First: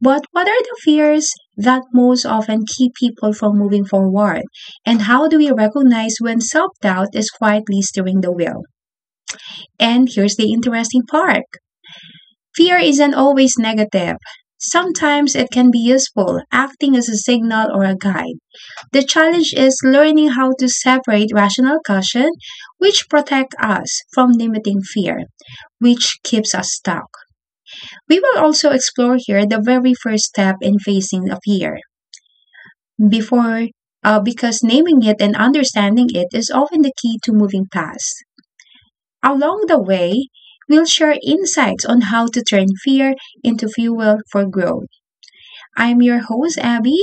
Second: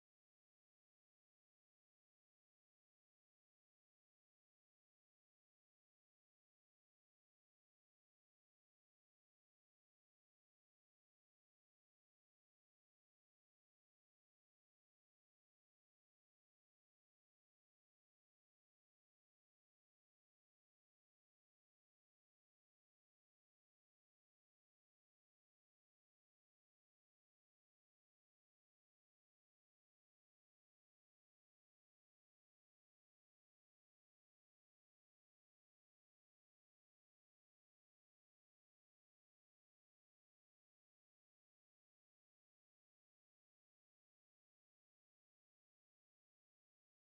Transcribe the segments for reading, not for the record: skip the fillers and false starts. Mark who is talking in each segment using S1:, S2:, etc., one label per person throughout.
S1: But what are the fears that most often keep people from moving forward? And how do we recognize when self doubt is quietly steering the wheel? And here's the interesting part: fear isn't always negative. Sometimes it can be useful, acting as a signal or a guide. The challenge is learning how to separate rational caution, which protect us from limiting fear, which keeps us stuck. We will also explore here the very first step in facing a fear before, because naming it and understanding it is often the key to moving past. Along the way, we'll share insights on how to turn fear into fuel for growth. I'm your host, Abby,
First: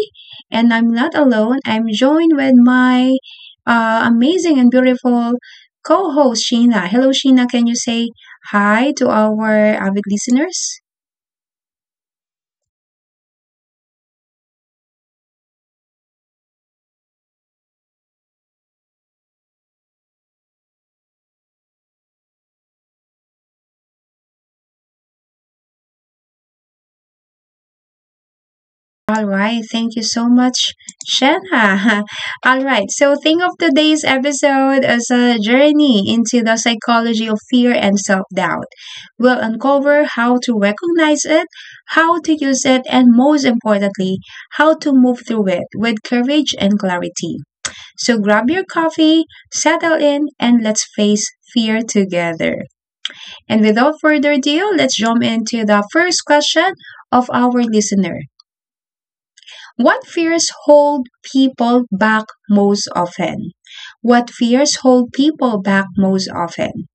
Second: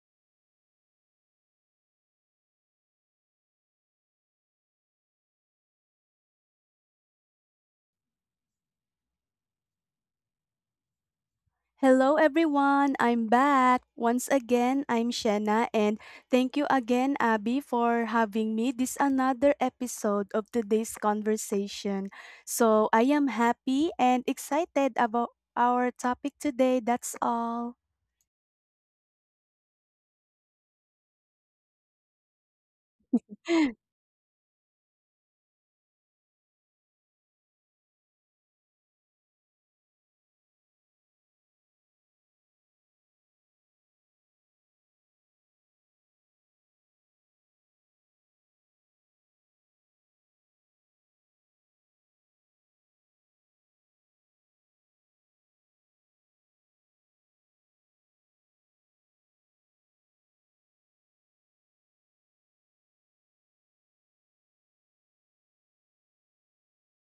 S1: and I'm not alone. I'm joined with my amazing and beautiful co host, Sheena. Hello, Sheena. Can you say hi to our avid listeners?
S2: Hello everyone, I'm back. Once again, I'm Shanna and thank you again Abby for having me this another episode of today's conversation. So, I am happy and excited about our topic today. That's all.
S1: All right, thank you so much, Shanna. All right, so think of today's episode as a journey into the psychology of fear and self doubt. We'll uncover how to recognize it, how to use it, and most importantly, how to move through it with courage and clarity. So grab your coffee, settle in, and let's face fear together. And without further ado, let's jump into the first question of our listener. What fears hold people back most often? What fears hold people back most often?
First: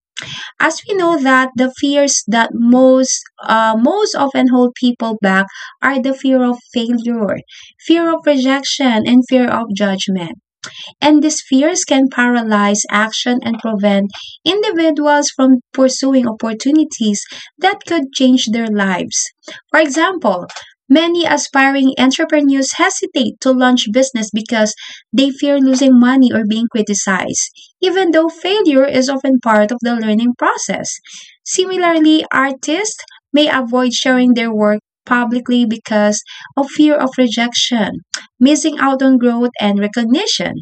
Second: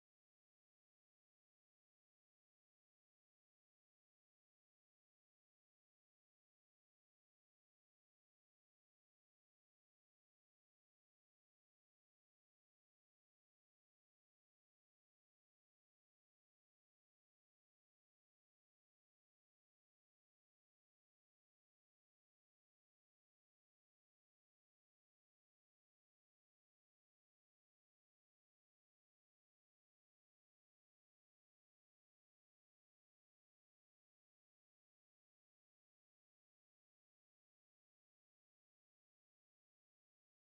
S1: As we know that the fears that most often hold people back are the fear of failure, fear of rejection, and fear of judgment, and these fears can paralyze action and prevent individuals from pursuing opportunities that could change their lives. For example, many aspiring entrepreneurs hesitate to launch business because they fear losing money or being criticized, even though failure is often part of the learning process. Similarly, artists may avoid sharing their work publicly because of fear of rejection, missing out on growth and recognition.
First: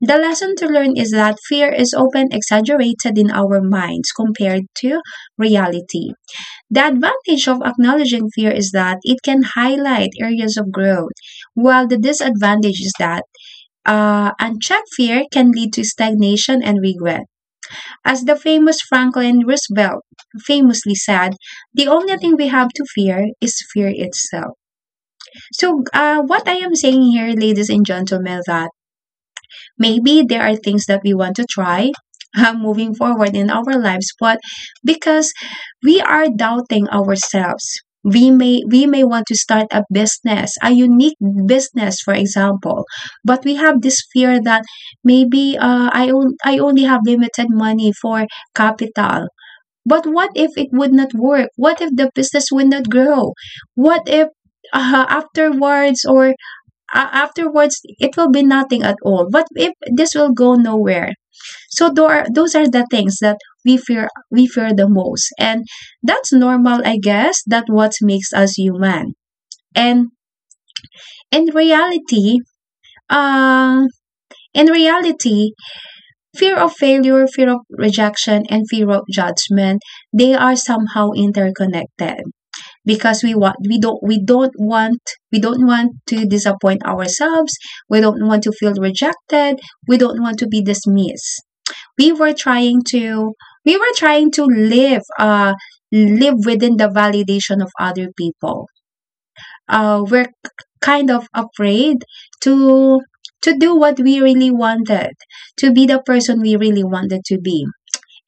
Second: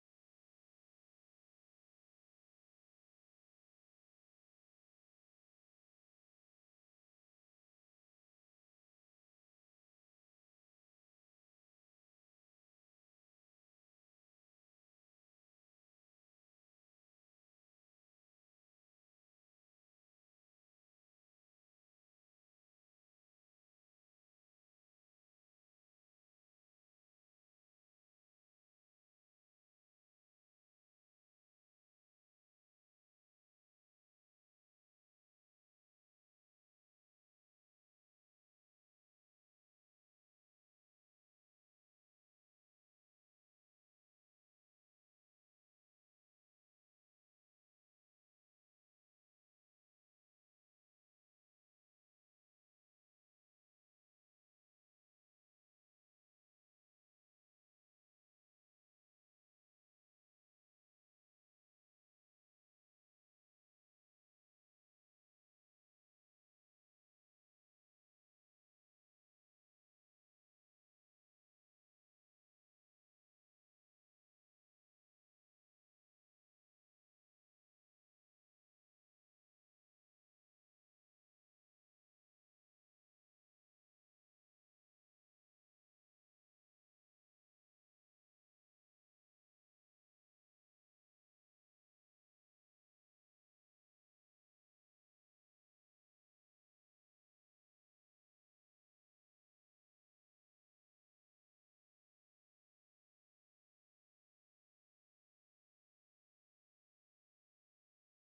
S1: The lesson to learn is that fear is often exaggerated in our minds compared to reality. The advantage of acknowledging fear is that it can highlight areas of growth, while the disadvantage is that unchecked fear can lead to stagnation and regret. As the famous Franklin Roosevelt famously said, the only thing we have to fear is fear itself. So, what I am saying here, ladies and gentlemen, that maybe there are things that we want to try moving forward in our lives, but because we are doubting ourselves, we may, we may want to start a business, a unique business, for example, but we have this fear that maybe I only have limited money for capital. But what if it would not work? What if the business would not grow? What if, uh, afterwards or afterwards, it will be nothing at all, but if this will go nowhere, so there are, those are the things that we fear the most, and that's normal, I guess. That what makes us human. And in reality, uh in reality, fear of failure, fear of rejection, and fear of judgment, they are somehow interconnected because we want, we don't want to disappoint ourselves, we don't want to feel rejected, we don't want to be dismissed. We were trying to we were trying to live, live within the validation of other people. uh we're k- Kind of afraid to to do what we really wanted, to be the person we really wanted to be,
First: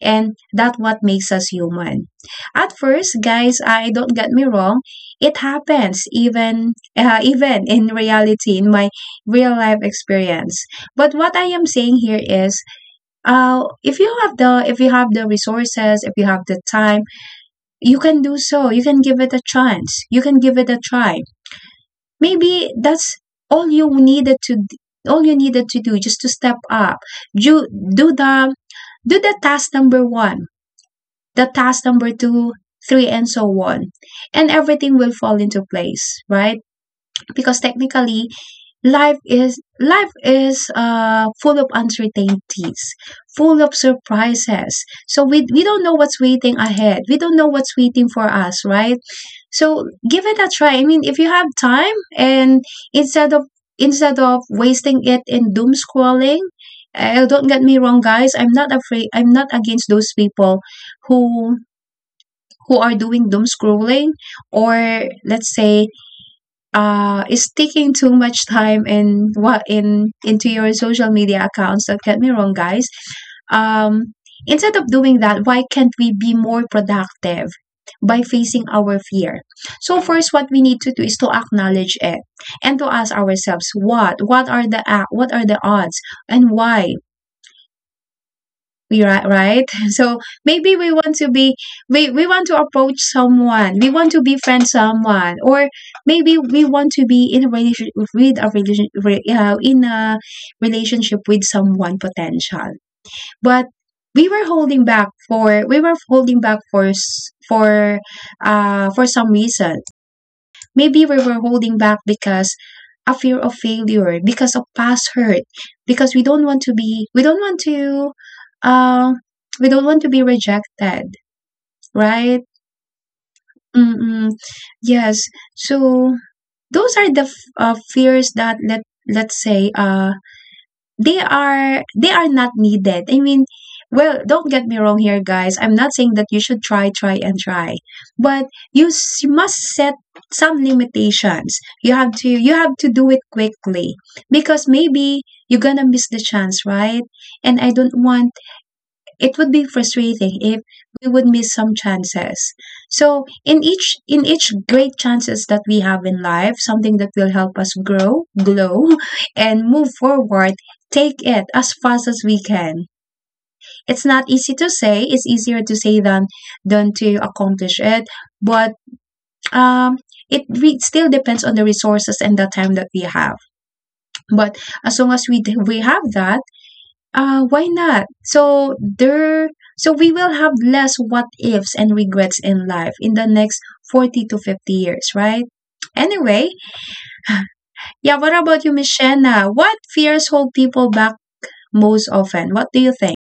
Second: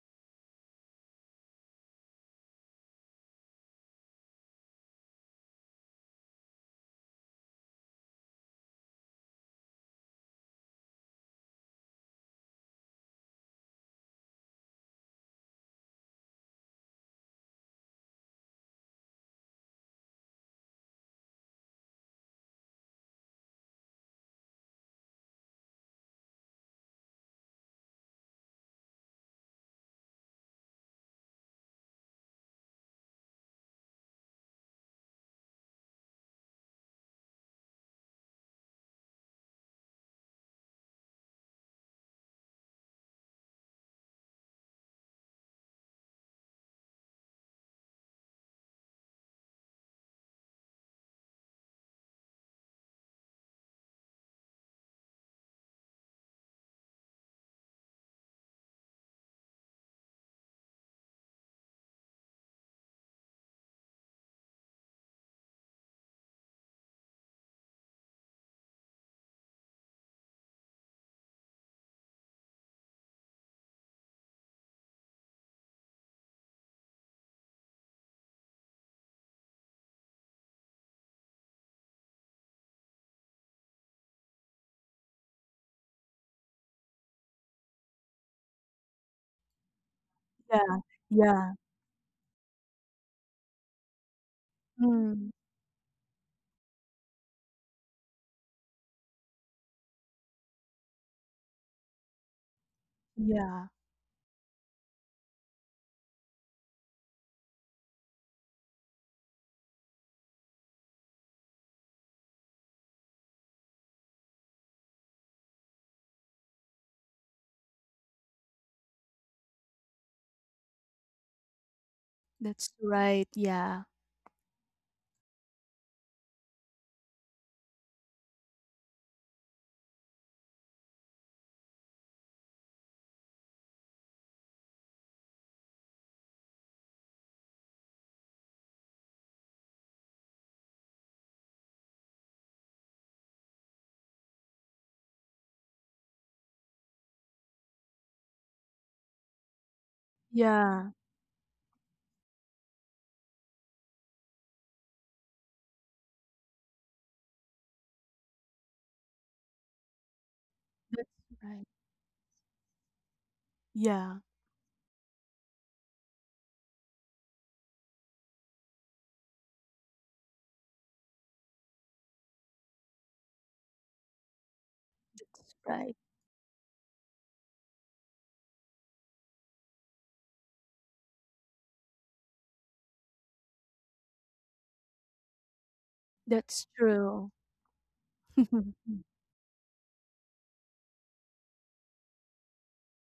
S1: and that's what makes us human. At first, guys, I don't get me wrong, it happens even, even in reality, in my real life experience. But what I am saying here is, if you have the, if you have the resources, if you have the time, you can do so. You can give it a chance. You can give it a try. Maybe that's all you needed to all you needed to do, just to step up. Do do the do the task number one, the task number two, three, and so on. And everything will fall into place, right? Because technically, life is life is full of uncertainties, full of surprises. So we don't know what's waiting ahead. We don't know what's waiting for us, right? So give it a try. I mean, if you have time, and instead of instead of wasting it in doom scrolling. Don't get me wrong, guys. I'm not afraid. I'm not against those people who who are doing doom scrolling, or let's say, is taking too much time in what, in into your social media accounts. Don't get me wrong, guys. um Instead of doing that, why can't we be more productive by facing our fear? So first what we need to do is to acknowledge it, and to ask ourselves, what are the odds, and why we, right so maybe
S2: yeah.
S1: we want to be,
S2: Yeah.
S1: we want to approach someone, we want to befriend
S2: Mm,
S1: someone, or maybe we want to be in a relationship, with a relation re- in a relationship with someone potential, but
S2: yeah.
S1: we were holding back for we were holding back for for some reason. Maybe we were holding back because a fear of failure, because of past hurt, because we don't want to be, we don't want to, uh, we don't want to be rejected, right?
S2: That's right. Yeah.
S1: Mm-mm. Yes. So those are the fears that, let's say, they are, they are not needed. I mean, well, don't get me wrong here, guys. I'm not saying that you should try, try, and try, but you must set some limitations. You have to do it quickly, because maybe you're gonna miss the chance, right? And I don't want, it would be frustrating if
S2: Yeah.
S1: we would miss some chances. So in each great chances that we have in life, something that will help us grow, glow, and move forward,
S2: That's
S1: take it
S2: right.
S1: as fast as we can. It's
S2: Yeah.
S1: not easy to say, it's easier to say than to accomplish it, but um still depends on the resources and the time that we have. But as long as we
S2: That's
S1: we
S2: right.
S1: have that, why not? So there, so we will have less what ifs and regrets in life in the next 40 to 50 years, right? Anyway,
S2: That's true.
S1: yeah, what about you, Miss Shanna? What fears hold people back most often? What do you think?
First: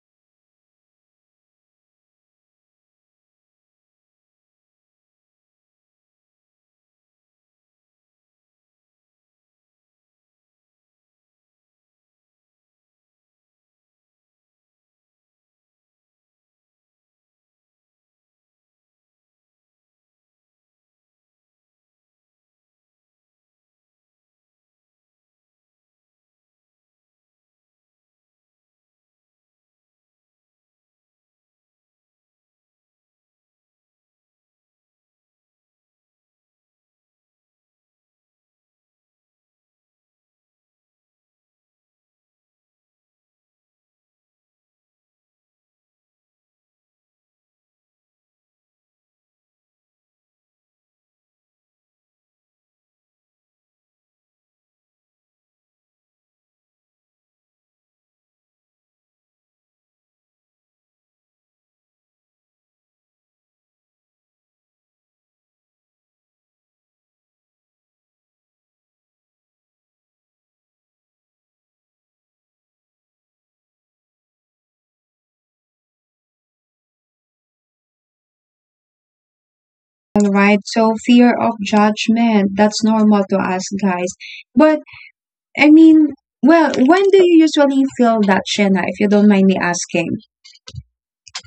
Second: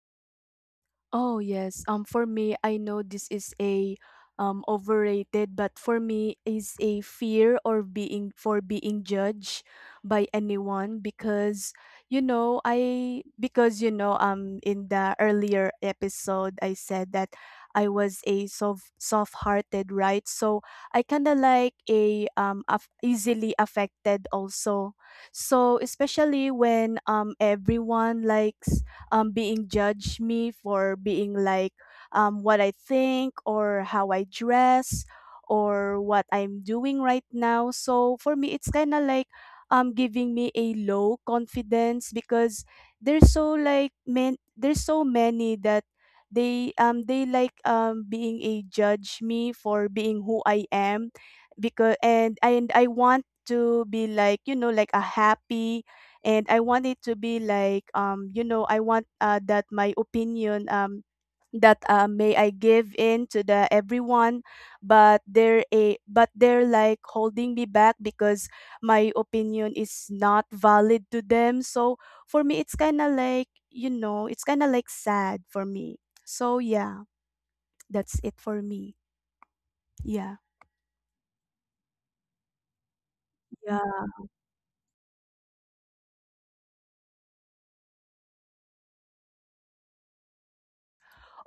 S2: Oh yes. For me, I know this is a overrated, but for me is a fear or being for being judged by anyone because you know I because in the earlier episode I said that I was a soft-hearted, right? So I kind of like a easily affected also. So especially when everyone likes being judge me for being like what I think or how I dress or what I'm doing right now. So for me, it's kind of like giving me a low confidence because there's so like man, there's so many that they like being a judge me for being who I am because and I want to be like, you know, like a happy, and I want it to be like, you know, I want that my opinion, that may I give in to the everyone, but they're a but they're like holding me back because my opinion is not valid to them. So for me, it's kind of like, you know, it's kind of like sad for me. So yeah, that's it for me.
S1: All
S2: Yeah.
S1: right, so fear of judgment, that's normal to us, guys. But, I mean, well, when do you usually feel that, Shena, if you don't mind me asking?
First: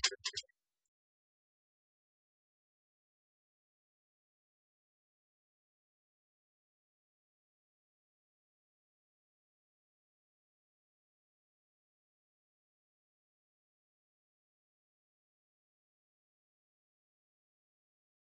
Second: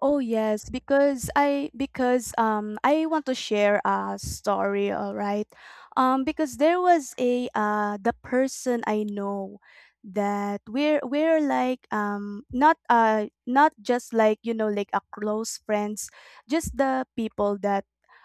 S2: Oh yes, because I want to share a story, all right? Because there was a the person I know that we're like, not, not just like, you know, like a close friends, just the people that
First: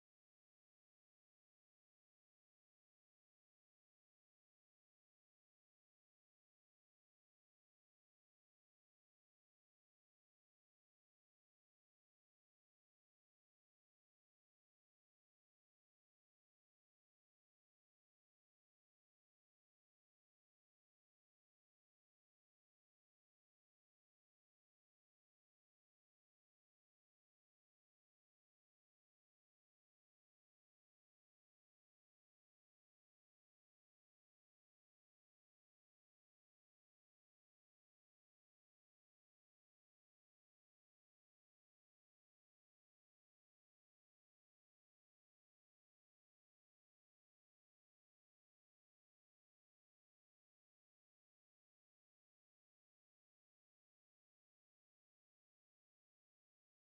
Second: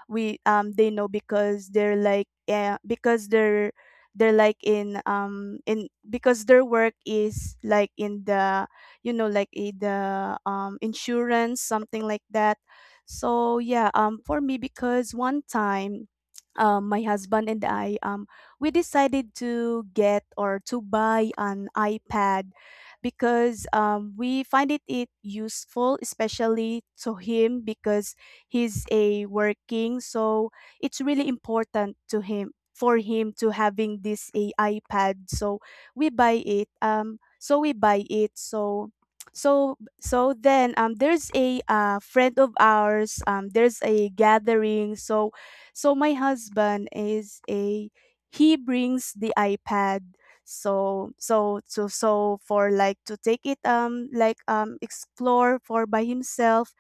S2: we they know because they're like, because they're like in, because their work is like in the, you know, like a the insurance, something like that. So yeah, for me, because one time, my husband and I, we decided to get or to buy an iPad because, we find it, it useful, especially to him because he's a working. So it's really important to him for him to having this a iPad. So we buy it. So we buy it. So then there's a friend of ours, there's a gathering. So so my husband is a, he brings the iPad so for like to take it, like explore for by himself.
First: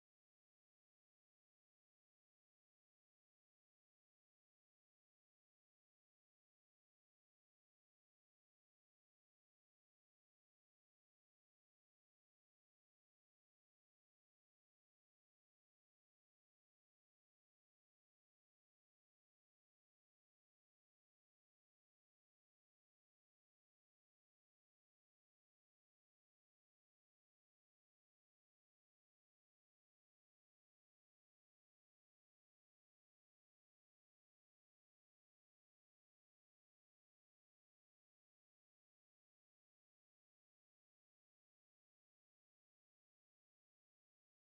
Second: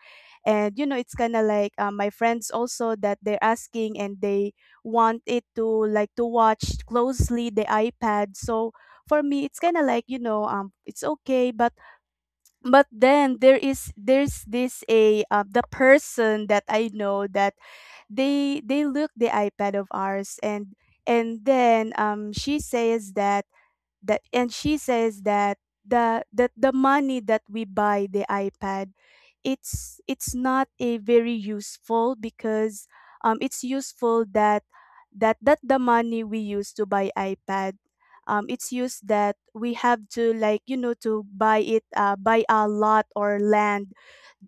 S2: And you know, it's kind of like, my friends also that they're asking and they want it to like to watch closely the iPad. So for me, it's kind of like, you know, it's okay, but then there's this a the person that I know that they look the iPad of ours, and then she says that and she says that the money that we buy the iPad, it's not a very useful because it's useful that that the money we use to buy iPad, it's used that we have to like, you know, to buy it buy a lot or land,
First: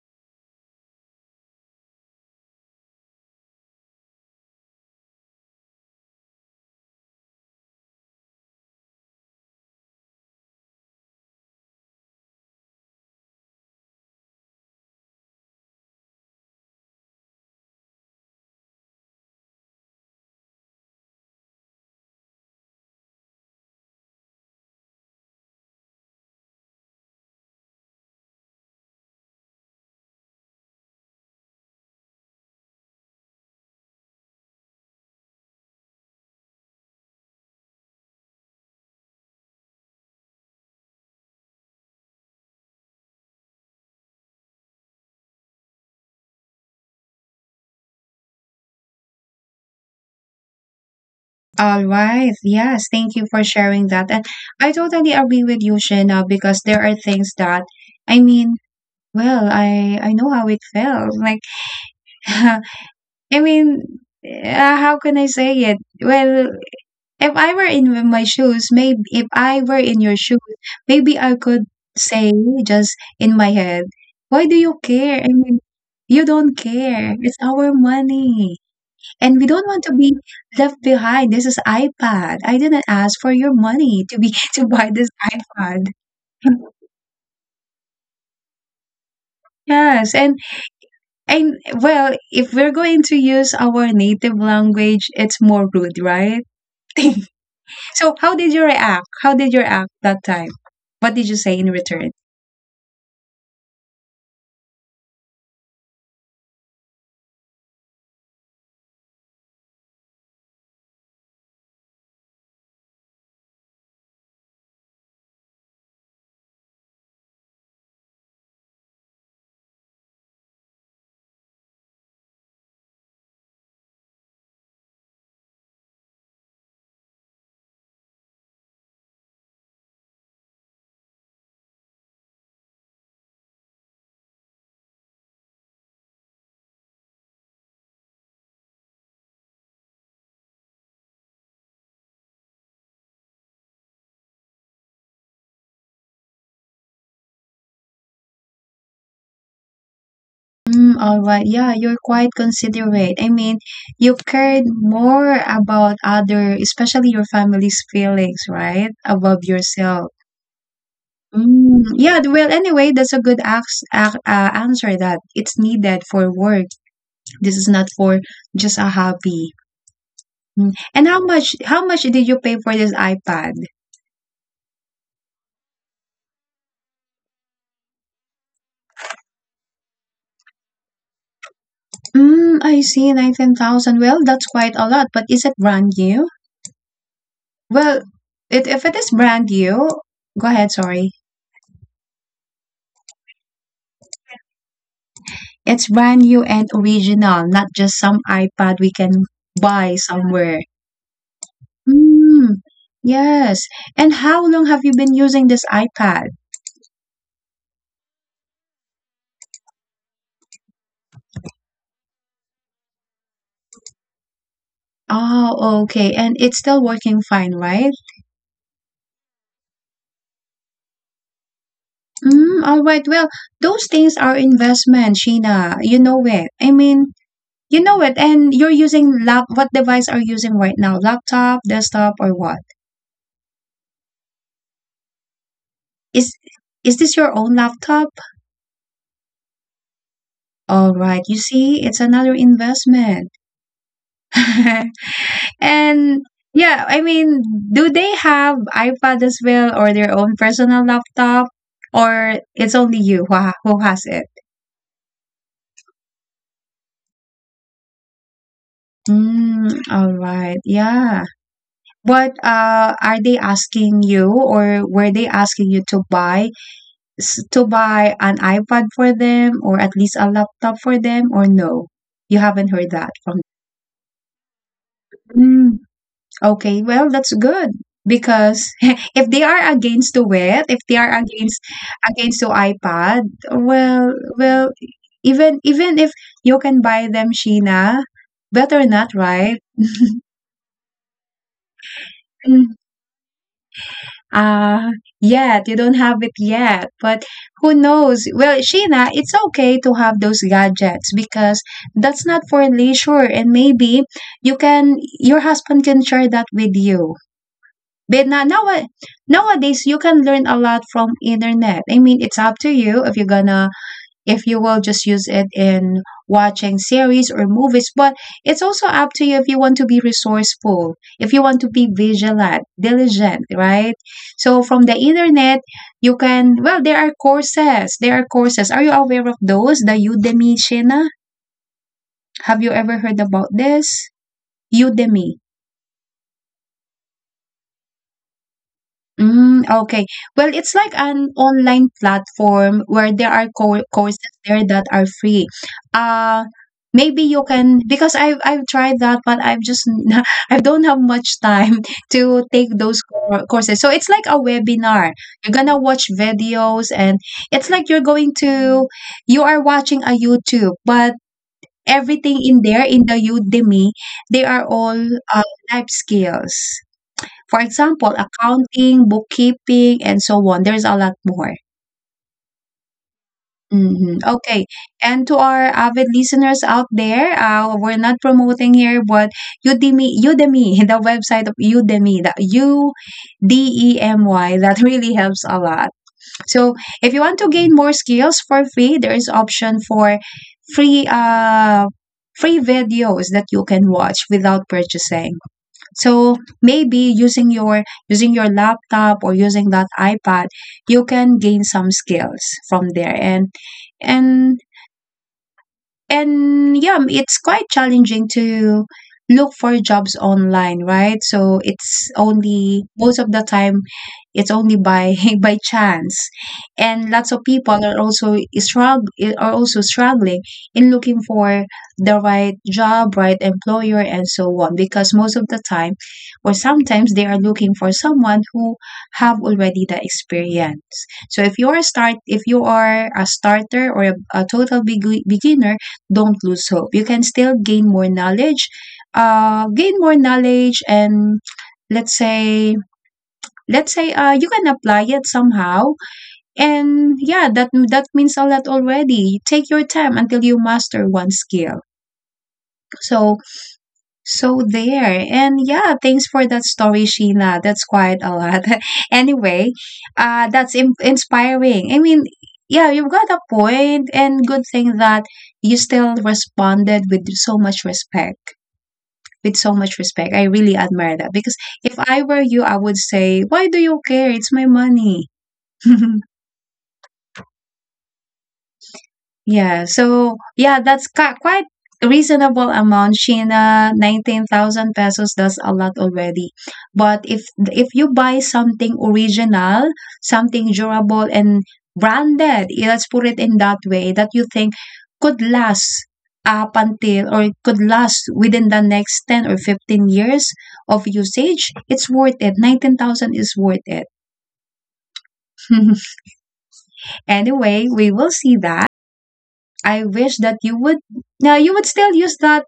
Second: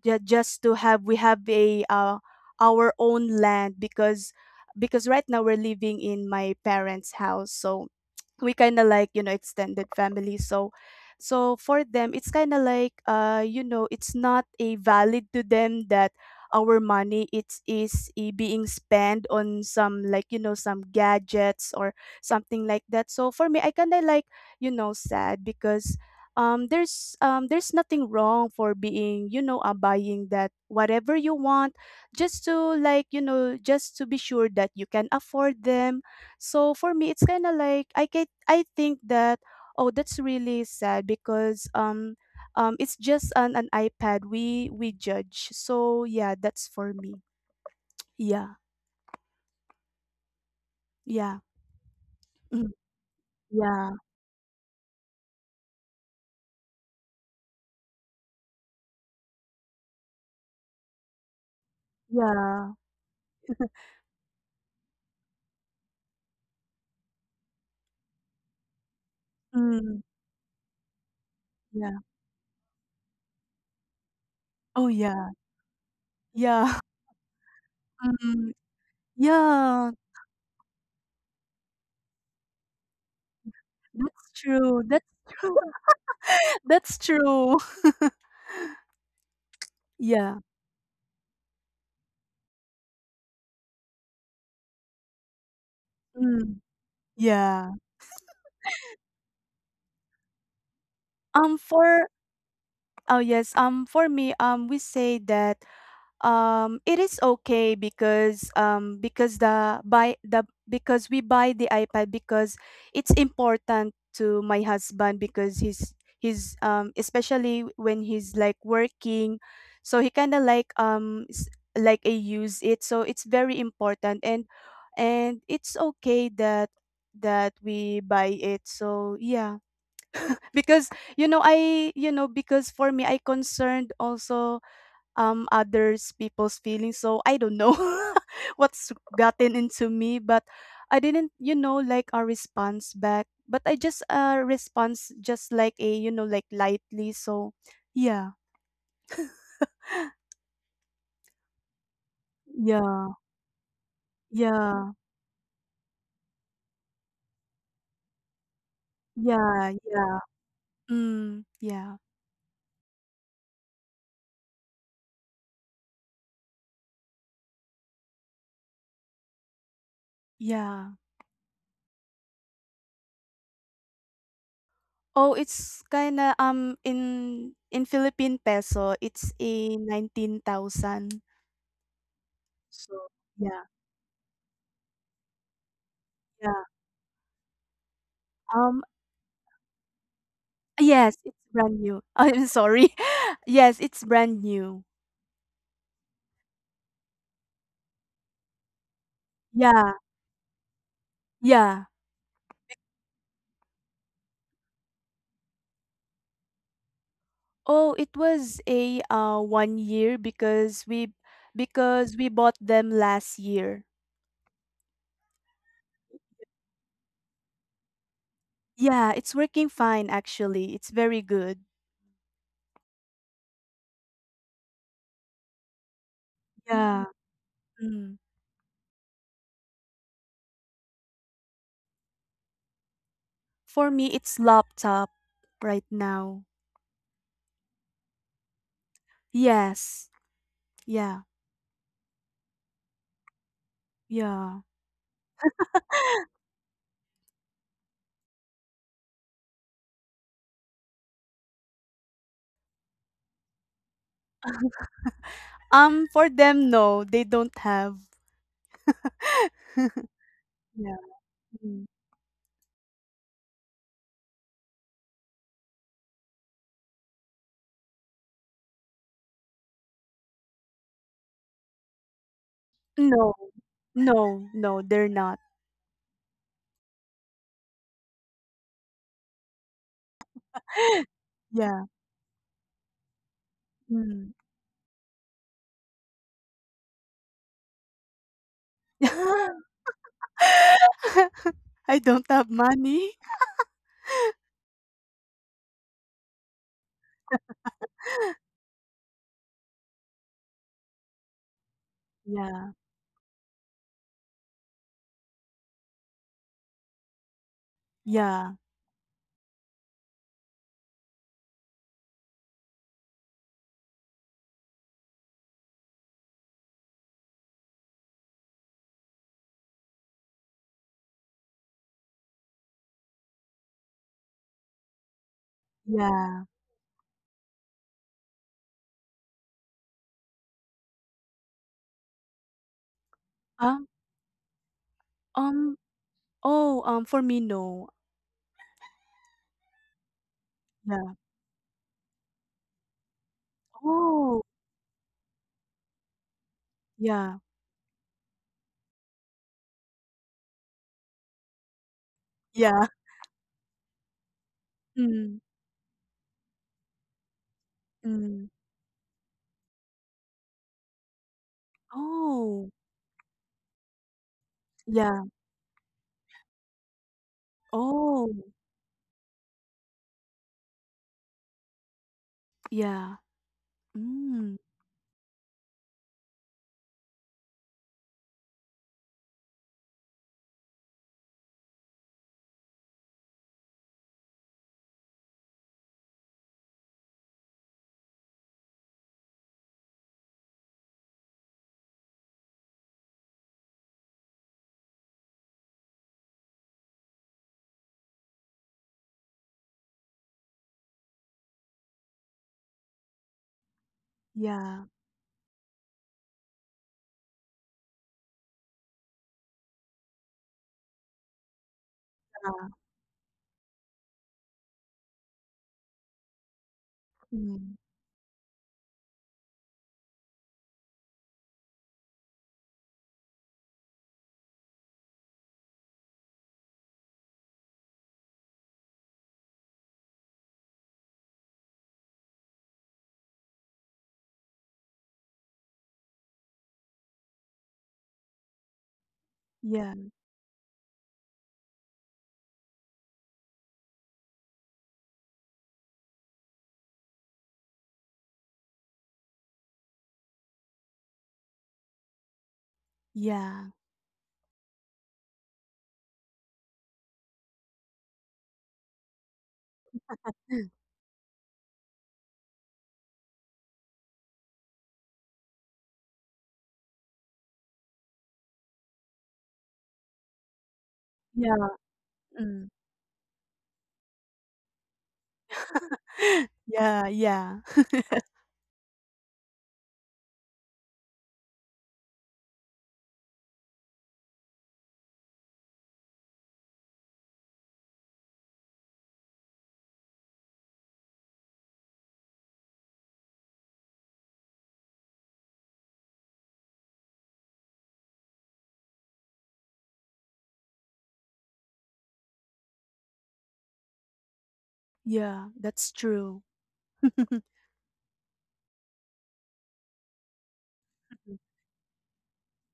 S2: just to have, we have a our own land, because right now we're living in my parents' house. So we kind of like, you know, extended family. So so for them, it's kind of like, you know, it's not a valid to them that our money it is being spent on some like, you know, some gadgets or something like that. So for me, I kind of like, you know, sad because there's, there's nothing wrong for being, you know, buying that whatever you want, just to like, you know, just to be sure that you can afford them. So for me, it's kind of like, I think that, oh, that's really sad because it's just an iPad we judge. So yeah, that's for me. Yeah. Yeah.
S1: All right.
S2: mm,
S1: Yes. Thank you for sharing
S2: yeah
S1: that. And I totally agree with you, Shena, because there are things that, I mean, well, I know how it felt. Like, I
S2: yeah
S1: mean, how can I say it? Well, if I were in my shoes, maybe if I were in
S2: mm,
S1: your shoes, maybe I could
S2: yeah
S1: say, just in my head, why do you
S2: oh
S1: care? I
S2: yeah.
S1: mean, you don't
S2: Yeah.
S1: care. It's our
S2: mm,
S1: money. And we don't want
S2: yeah
S1: to be left behind. This is iPad. I didn't ask for your money to be to buy
S2: That's
S1: this
S2: true,
S1: iPad.
S2: that's true.
S1: Yes, and
S2: Yeah,
S1: and well, if we're going to use our native language, it's more rude, right?
S2: mm, yeah.
S1: So how did you react? How did you react that time? What did you say in
S2: For
S1: return?
S2: Oh yes, for me, we say that, it is okay because the buy the because we buy the iPad because it's important to my husband because he's, especially when he's like working, so he kind of like like I use it, so it's very important. And it's okay that that we buy it. So yeah, because you know, because for me, I concerned also others people's feelings. So I don't know what's gotten into me, but I didn't, you know, like a response back. But I just response just like a, you know, like lightly. So yeah,
S1: Mm, all right, yeah, you're quite
S2: yeah,
S1: considerate. I mean, you cared
S2: yeah,
S1: more about other, especially your family's feelings, right, above yourself.
S2: yeah.
S1: Mm,
S2: Yeah,
S1: yeah, well, anyway, that's a good ax ac answer, that it's needed for work. This is not for just a hobby. Mm.
S2: yeah.
S1: And how much did you pay for this iPad?
S2: Oh, it's kinda in Philippine peso, it's a 19,000.
S1: Mm, I
S2: So
S1: see,
S2: yeah,
S1: 19,000. Well, that's quite a lot, but is it brand new?
S2: yeah.
S1: Well, it,
S2: Um
S1: if it is brand new, go ahead, sorry.
S2: Yes, it's brand new. I'm sorry. Yes, it's brand new.
S1: It's brand new and original, not just some iPad we can
S2: Yeah,
S1: buy somewhere.
S2: yeah.
S1: Mm, yes. And how long have you been using this iPad?
S2: Oh, it was a 1 year because we bought them last year.
S1: Oh, okay. And it's still working fine, right?
S2: Yeah, it's working fine actually. It's very good.
S1: Mm, all right. Well, those things are investment, Sheena. You know it. I
S2: Yeah.
S1: mean, you know
S2: Mm.
S1: it. And you're using lap. What device are you using right now? Laptop, desktop, or what?
S2: For me, it's laptop right
S1: Is
S2: now.
S1: is this your own laptop?
S2: Yes.
S1: All
S2: Yeah.
S1: right. You see, it's another investment.
S2: Yeah.
S1: And yeah, I mean, do they have iPad as well, or their own personal laptop, or it's only you who has it?
S2: For them, no, they don't have.
S1: Mm, all right.
S2: Yeah.
S1: Yeah.
S2: Mm.
S1: But are they asking you, or were they asking you to buy to buy an iPad for them, or at least a laptop for them, or no? You haven't heard that
S2: No.
S1: from.
S2: No, no, they're not.
S1: Mm, okay. Well, that's good because if they are against to it, if they are against
S2: Yeah,
S1: against to iPad, well,
S2: mm.
S1: well, even if you can buy them, Sheena, better not, right?
S2: I don't have money.
S1: Uh, yet you don't have it yet, but who knows? Well, Sheena, it's okay to have those gadgets because that's not for
S2: Yeah,
S1: leisure, and maybe you can your husband can share that with you. But
S2: yeah,
S1: nowadays you can learn a lot from internet. I mean, it's up to you if you're gonna if you will just use it in watching series or movies. But it's also up to you if you want to be resourceful, if you want to be vigilant, diligent, right? So from the internet, you
S2: yeah.
S1: can, well, there are courses. There are courses. Are you aware of those? The Udemy, Shena? Have you ever heard about
S2: Um,
S1: this? Udemy.
S2: um, oh, for me, no.
S1: Mm, okay. Well, it's like
S2: Yeah.
S1: an online platform where there are co courses
S2: Oh,
S1: there that are free. Uh, maybe
S2: yeah,
S1: you can because I've tried that, but I've just I don't have much time to take
S2: yeah.
S1: those courses. So it's like a webinar.
S2: Mm,
S1: You're gonna watch videos, and it's like you're going
S2: mm.
S1: to you are watching a YouTube, but everything in
S2: Oh,
S1: there in the Udemy, they are all
S2: yeah.
S1: uh, life skills. For example,
S2: Oh,
S1: accounting, bookkeeping, and so on. There's a lot more.
S2: yeah. Mm,
S1: Okay. And to our avid listeners out there, we're not promoting here, but Udemy, the website of Udemy, the Udemy, that really helps a lot. So if you want to gain more skills for free, there is option for free free videos that you can watch without purchasing. So maybe using your laptop or using that iPad, you can gain some skills from there. And
S2: yeah,
S1: and yeah, it's quite challenging to look for jobs online, right? So it's
S2: yeah.
S1: only most of the time it's only by by chance. And lots of
S2: Mm,
S1: people are also struggle are also struggling in looking for the right job, right employer and so on because most of the time or sometimes they are looking for someone who have already the experience. So if you are start if you are a starter or a total beginner don't lose hope. You can still
S2: yeah,
S1: gain more knowledge, and let's say let's say you can apply it somehow. And yeah, that means a lot already. Take your time until you master one skill. So
S2: yeah.
S1: so there. And yeah, thanks for that story, Sheena. That's quite a lot. anyway, that's inspiring. I mean. Yeah, you've got a point, and good thing that you still responded with so much respect. With so much respect. I really admire that
S2: Yeah.
S1: because if I were you,
S2: Mm.
S1: I would say, "Why do you care? It's my money."
S2: Yeah, yeah.
S1: Yeah. So yeah, that's quite reasonable amount. Sheena, 19,000 pesos. That's a lot already. But if you buy something original, something durable and branded, yeah, let's put it in that way, that you think could last up until or could last within the next 10 or 15 years of usage, it's worth it. 19,000 is worth it.
S2: Yeah, that's true.
S1: Anyway, we will see that. I wish that you would now you would still use that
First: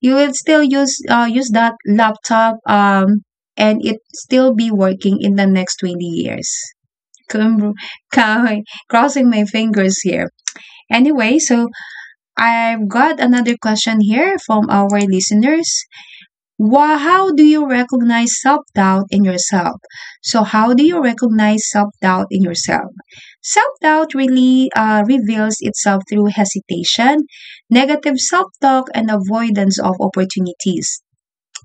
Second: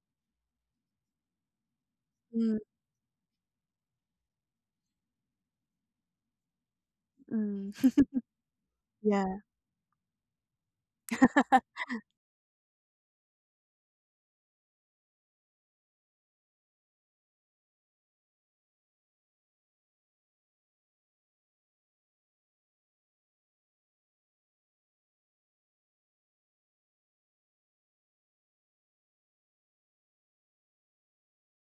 S1: you will still use use that laptop
S2: Mm,
S1: and it still be working in the next 20 years. Kum-
S2: mm.
S1: ka- Crossing
S2: Yeah.
S1: my fingers here. Anyway, so I've got another question here from our listeners. Wha how do you recognize self-doubt in yourself? So how do you recognize self-doubt in yourself? Self-doubt really reveals itself through hesitation, negative self-talk, and avoidance of opportunities.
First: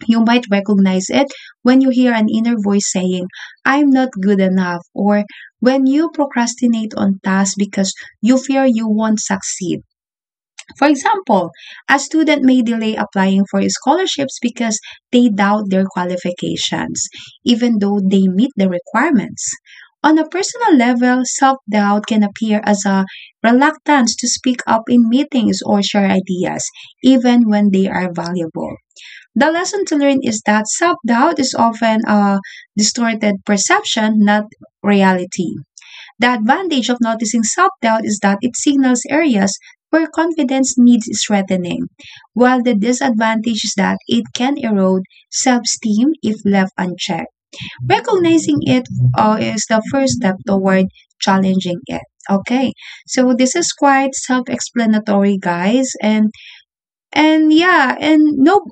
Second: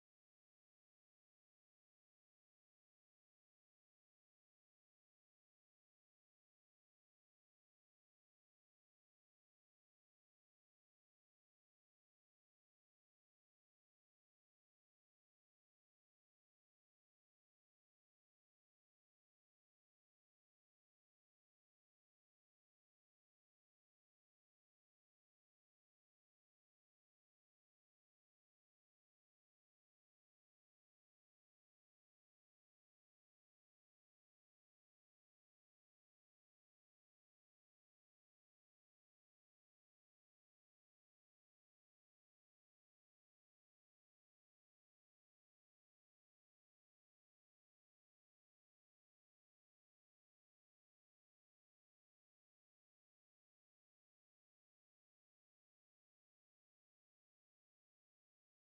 S1: You might recognize it when you hear an inner voice saying, "I'm not good enough," or when you procrastinate on tasks because you fear you won't succeed. For example, a student may delay applying for scholarships because they doubt their qualifications, even though they meet the requirements. On a personal level, self doubt can appear as a reluctance to speak up in meetings or share ideas, even when they are valuable. The lesson to learn is that self doubt is often a distorted perception, not reality. The advantage of noticing self doubt is that it signals areas where confidence needs strengthening, while the disadvantage is that it can erode self esteem if left unchecked. Recognizing it is the first step toward challenging it. Okay, so this is quite self explanatory, guys. And yeah, and no,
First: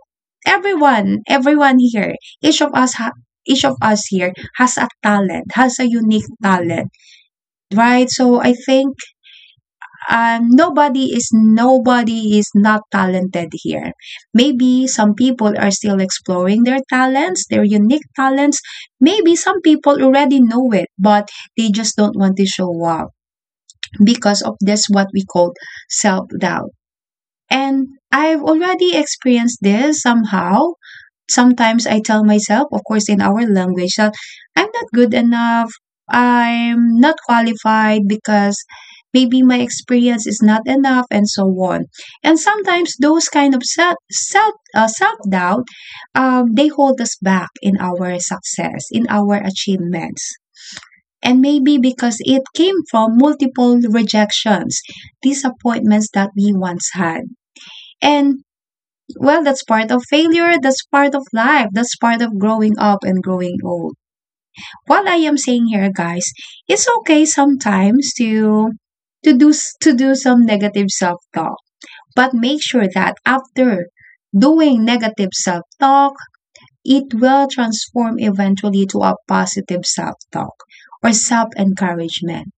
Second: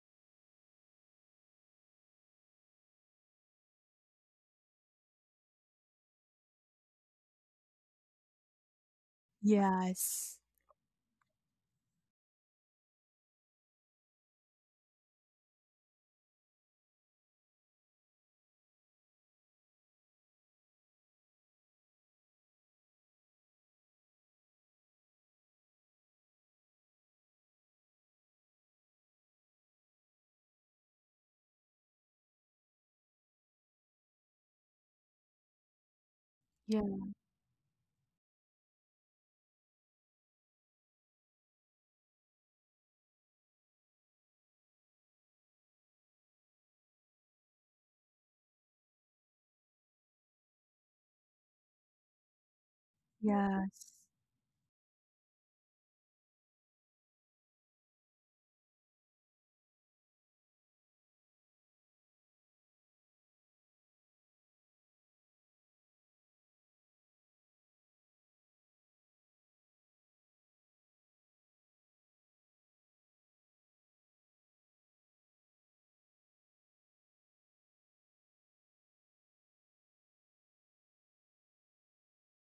S1: everyone here, each of us, ha- each of us here has a talent, has a unique talent, right? So I think
S2: Yes.
S1: nobody is not talented here. Maybe some people are still exploring their talents, their unique talents. Maybe some people already know it, but they just don't want to show up because of this what we call self doubt. And I've already experienced this somehow sometimes I tell myself, of course, in our language, that I'm not good enough,
S2: Yeah,
S1: I'm not qualified because maybe my experience is not enough, and so on. And sometimes those kind of self self doubt, they hold us back in our success, in our achievements. And maybe because it came from multiple
S2: yes.
S1: rejections, disappointments that we once had. And well, that's part of failure, that's part of life, that's part of growing up and growing old. What I am saying here, guys, it's okay sometimes to to do some negative self-talk, but make sure that after doing negative self-talk, it will transform eventually to a positive self-talk or self-encouragement,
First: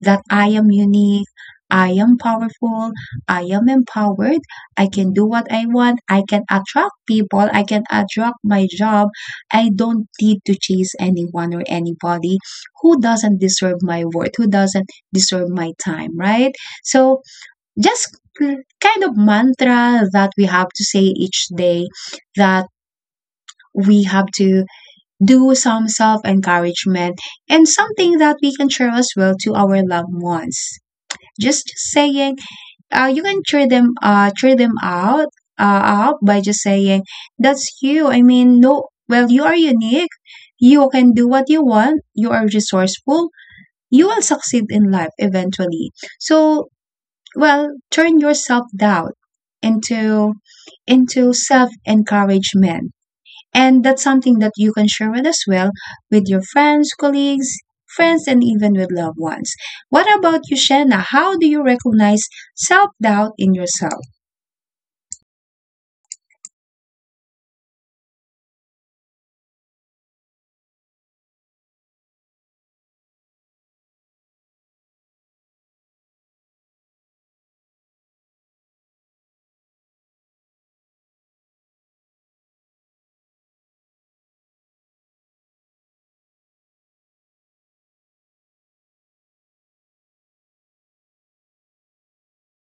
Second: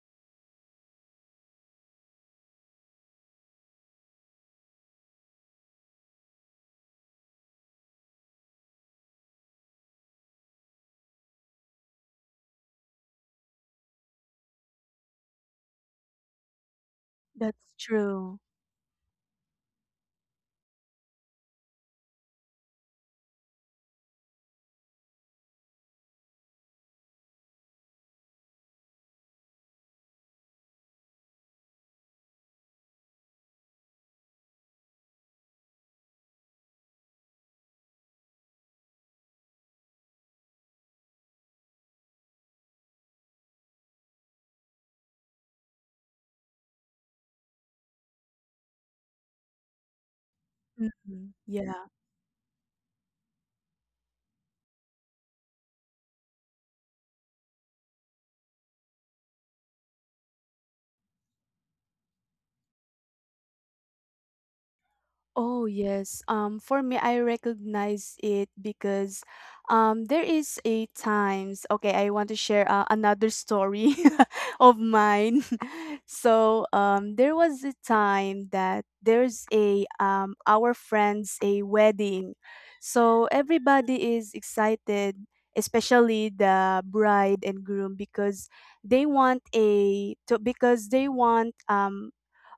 S1: that I am unique, I am powerful, I am empowered, I can do what I want, I can attract people, I can attract my job. I don't need to chase anyone or anybody who doesn't deserve my worth, who doesn't deserve my time, right? So
S2: That's
S1: just
S2: true.
S1: kind of mantra that we have to say each day that we have to do some self encouragement and something that we can share as well to our loved ones. Just saying, you can cheer them out, up by just saying, "That's you." I mean, no, well, you are unique. You can do what you want. You are resourceful. You will succeed in life eventually. So, well, turn your self doubt into into
S2: Mhm.
S1: self
S2: Yeah.
S1: encouragement. And that's something that you can share with us well with your friends, colleagues, friends, and even with loved ones. What about you, Shanna? How do you recognize self doubt in yourself?
S2: Oh yes. For me, I recognize it because there is a times, okay, I want to share, another story of mine. So there was a time that there's a our friends a wedding. So everybody is excited, especially the bride and groom, because they want a to because they want um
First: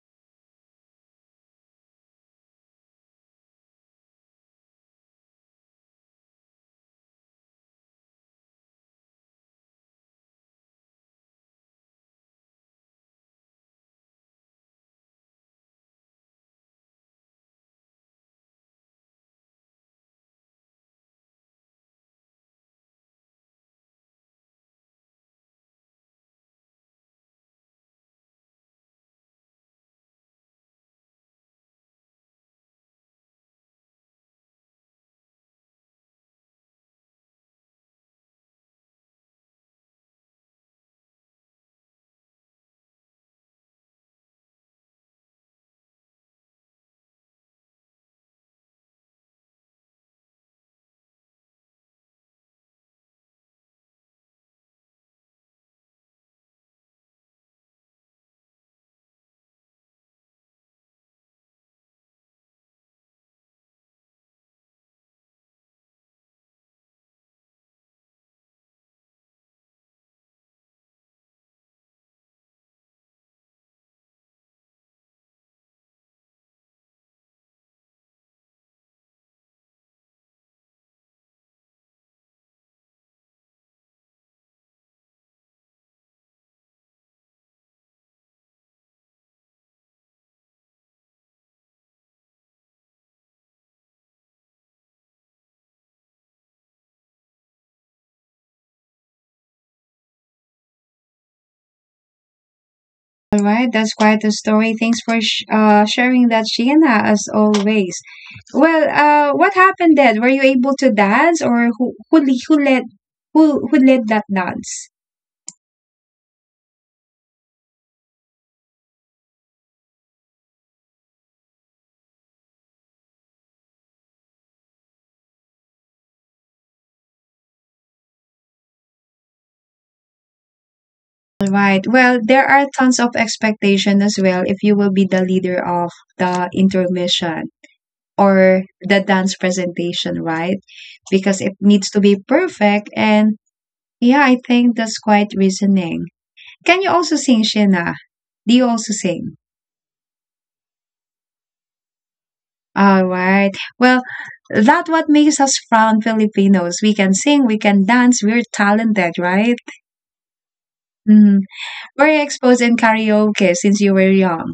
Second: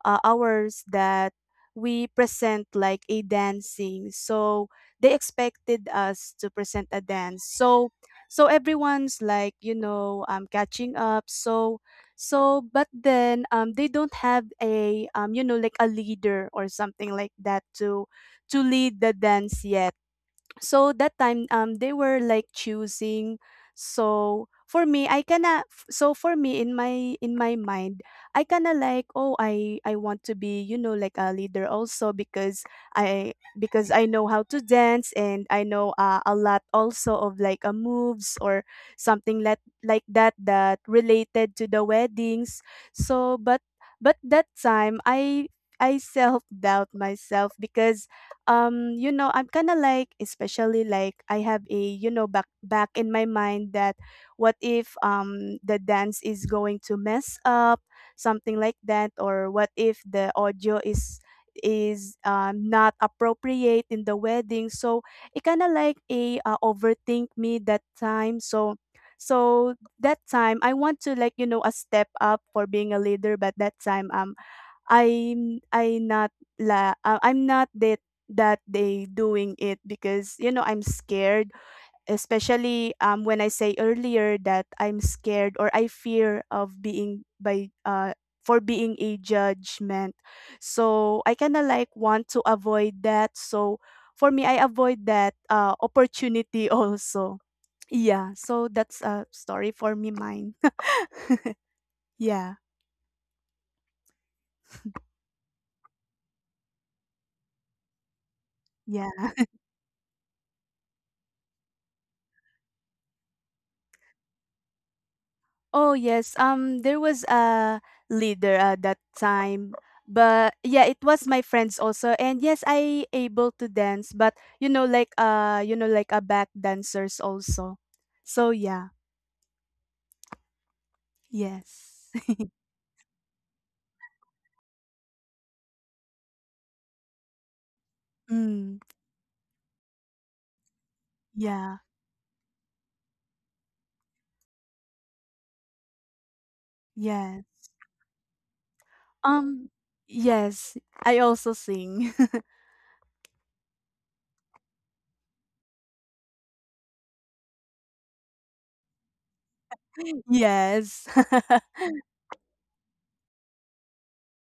S2: uh, hours that we present like a dancing. So they expected us to present a dance. So so everyone's like, you know, catching up. So so but then they don't have a you know, like a leader or something like that to lead the dance yet. So that time, they were like choosing. So for me, so for me, in my mind, I kinda like, oh, I want to be, you know, like a leader also because I because I know how to dance, and I know, a lot also of like, moves or something like that that related to the weddings. So but that time, I self doubt myself because you know, I'm kind of like, especially like I have a, you know, back in my mind that what if the dance is going to mess up, something like that, or what if the audio is, not appropriate in the wedding. So it kind of like a overthink me that time. So so that time, I want to, like, you know, a step up for being a leader, but that time I'm, I'm not that day doing it because, you know, I'm scared, especially when I say earlier that I'm scared or I fear of being by for being a judgment. So I kind of like want to avoid that. So for me, I avoid that opportunity also. Yeah, so that's a story for me mine. Yeah.
S1: All right, that's quite a story. Thanks for sharing that, Shanna, as always. Well,
S2: Yeah.
S1: what happened then? Were you able to dance, or who led who led that dance?
S2: Oh yes, there was a leader at that time. But yeah, it was my friends also. And yes, I able to dance, but you know, like you know, like a back dancers also. So yeah,
S1: All right.
S2: yes.
S1: Well, there are tons of expectation as well if you will be the leader of the intermission. Or
S2: mm,
S1: the dance presentation, right? Because it
S2: yeah.
S1: needs to be perfect. And yeah, I think that's quite reasoning. Can you also sing,
S2: Yes.
S1: Shina? Do you also sing?
S2: Um yes, I also sing.
S1: All right. Well, that what makes us proud Filipinos. We can sing, we can dance, we're talented, right?
S2: Yes.
S1: Mm. Were you exposed in karaoke since you were young?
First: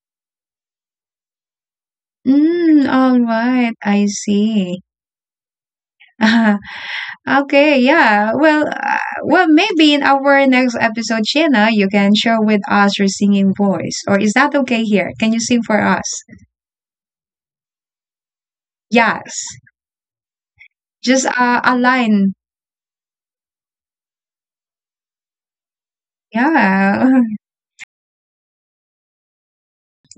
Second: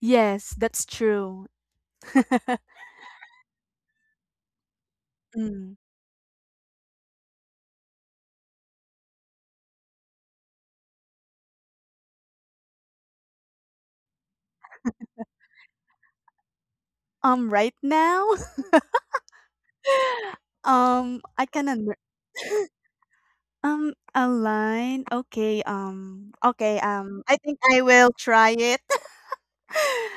S2: Yes, that's true.
S1: Mm, all right. I see.
S2: Mm.
S1: Okay, yeah. Well, well, maybe in our next episode, Shena, you can share with us your singing voice. Or is that okay here? Can you sing for us?
S2: Um, right now,
S1: Yes. Just
S2: I can.
S1: a
S2: Of
S1: line.
S2: A line? Okay, okay, I
S1: Yeah.
S2: think I will try it.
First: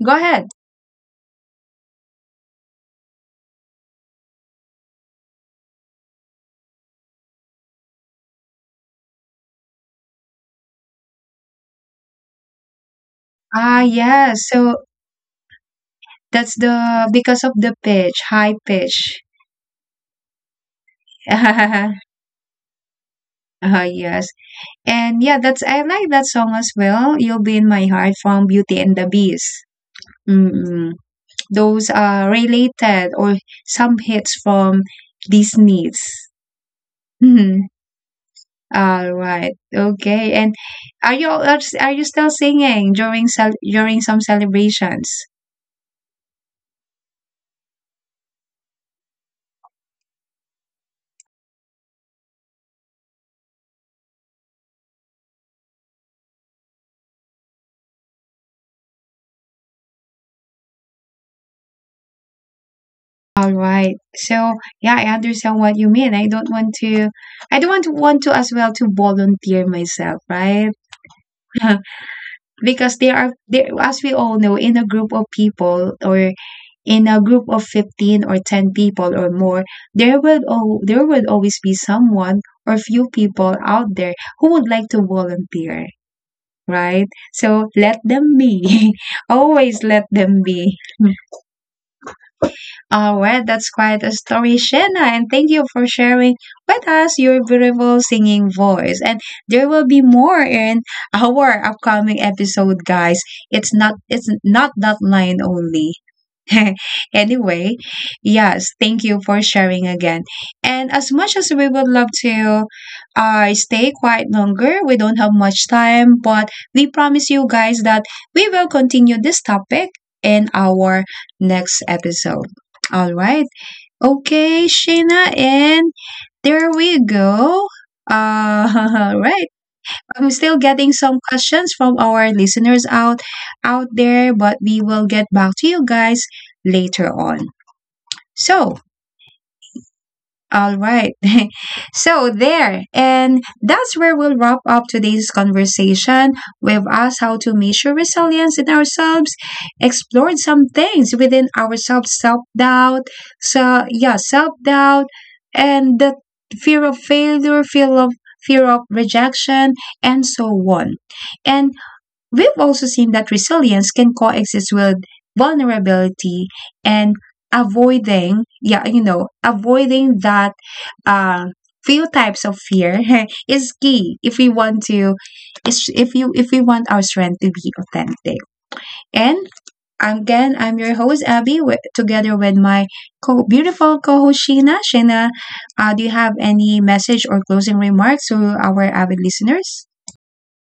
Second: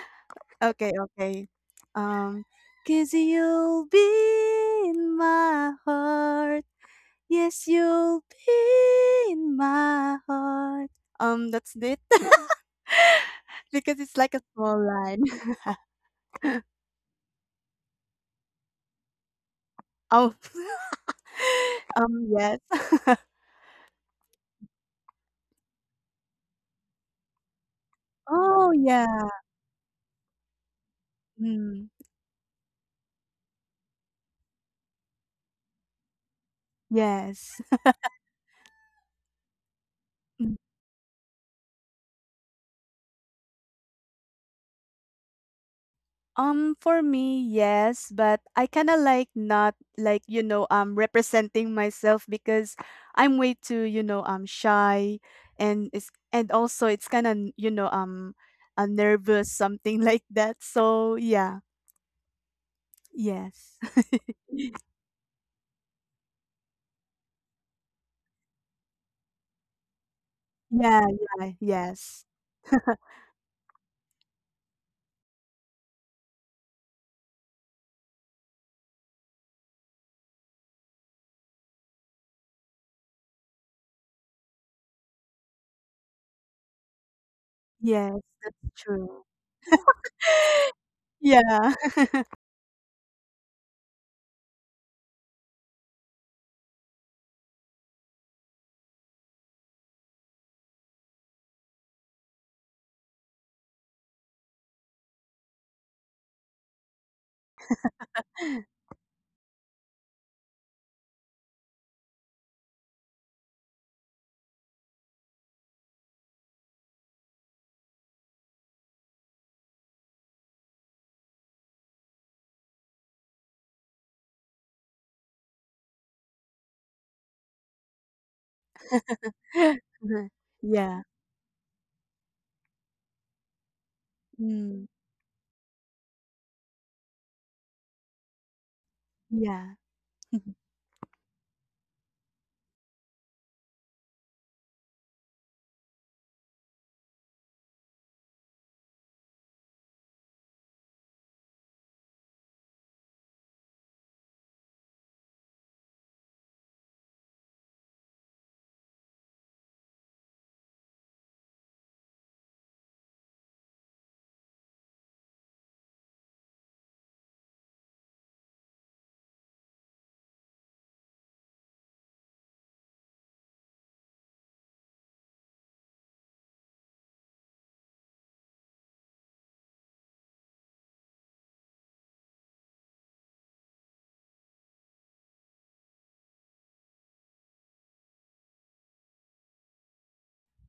S1: Go ahead.
S2: Okay, okay. Um, because 'cause you'll be in my heart. Yes, you'll be in my heart. That's it.
S1: Ah,
S2: Because it's like a
S1: yes. So
S2: small line.
S1: that's the because of the pitch, high pitch.
S2: Oh, yes.
S1: Ah, yes. And yeah, that's I like that song as well. You'll be in my heart from
S2: Oh,
S1: Beauty and the
S2: yeah.
S1: Beast. Mm-mm.
S2: Mm,
S1: Those are related or some hits from Disney's.
S2: yes.
S1: Mhm. All right. Okay. And are you still singing during during some celebrations?
S2: For me, yes, but I kind of like not like, you know, representing myself because I'm way too, you know, shy. And it's, and also it's kind of, you know, nervous something like that. So yeah,
S1: All
S2: yes,
S1: right. So yeah, I understand what you mean. I don't want to as well to volunteer myself, right?
S2: yeah, yeah, yes,
S1: because as we all know, in a group of people or in a group of 15 or 10 people or more, there will there will always be someone or few people out there who would like to volunteer, right? So let
S2: yes,
S1: them
S2: that's
S1: be.
S2: true.
S1: always let them be.
S2: Yeah,
S1: All right, that's quite a story, Shanna, and thank you for sharing with us your beautiful singing voice. And there will be more in our upcoming episode, guys. It's not that line only. anyway, yes, thank you for sharing again. And as much as we would love to stay quite longer, we don't have much time, but we promise you guys that we will continue this topic in our next episode. All right. Okay, Shayna, and there we go. Uh, all right. I'm still getting
S2: yeah,
S1: some questions from our listeners out there, but we
S2: mm,
S1: will get back to you guys later on. So,
S2: yeah.
S1: all right. so there, and that's where we'll wrap up today's conversation. We've asked how to measure resilience in ourselves, explored some things within ourselves, self-doubt, so yeah, self-doubt and the fear of failure, fear of rejection, and so on. And we've also seen that resilience can coexist with vulnerability and avoiding, yeah, you know, avoiding that uh, few types of fear is key if we want to, if you if we want our strength to be authentic. And again, I'm your host Abby, with, together with my beautiful co-host Sheena. Sheena, do you have any message or closing remarks to our avid listeners?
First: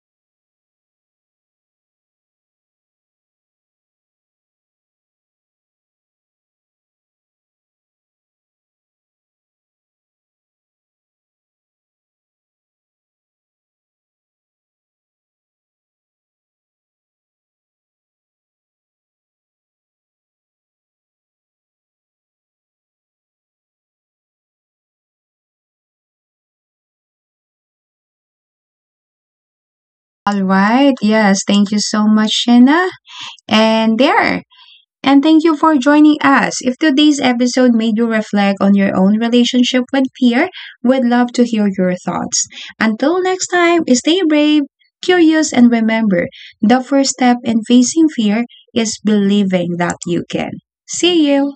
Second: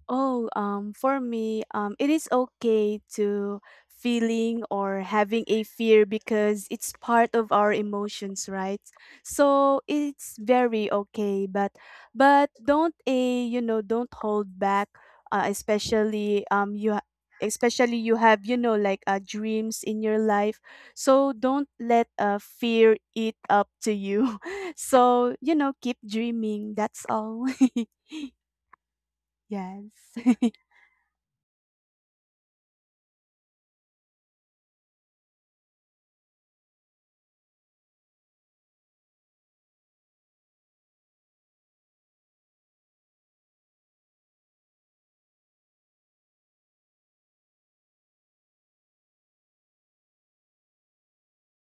S2: Oh, for me, it is okay to feeling or having a fear because it's part of our emotions, right? So it's very okay, but don't a, you know, don't hold back, especially you especially you have, you know, like, dreams in your life, so don't let, fear eat up to you. So you know, keep dreaming. That's all. Yes.
S1: All right. Yes. Thank you so much, Shena. And there. And thank you for joining us. If today's episode made you reflect on your own relationship with fear, we'd love to hear your thoughts. Until next time, stay brave, curious, and remember the first step in facing fear is believing that you can. See you.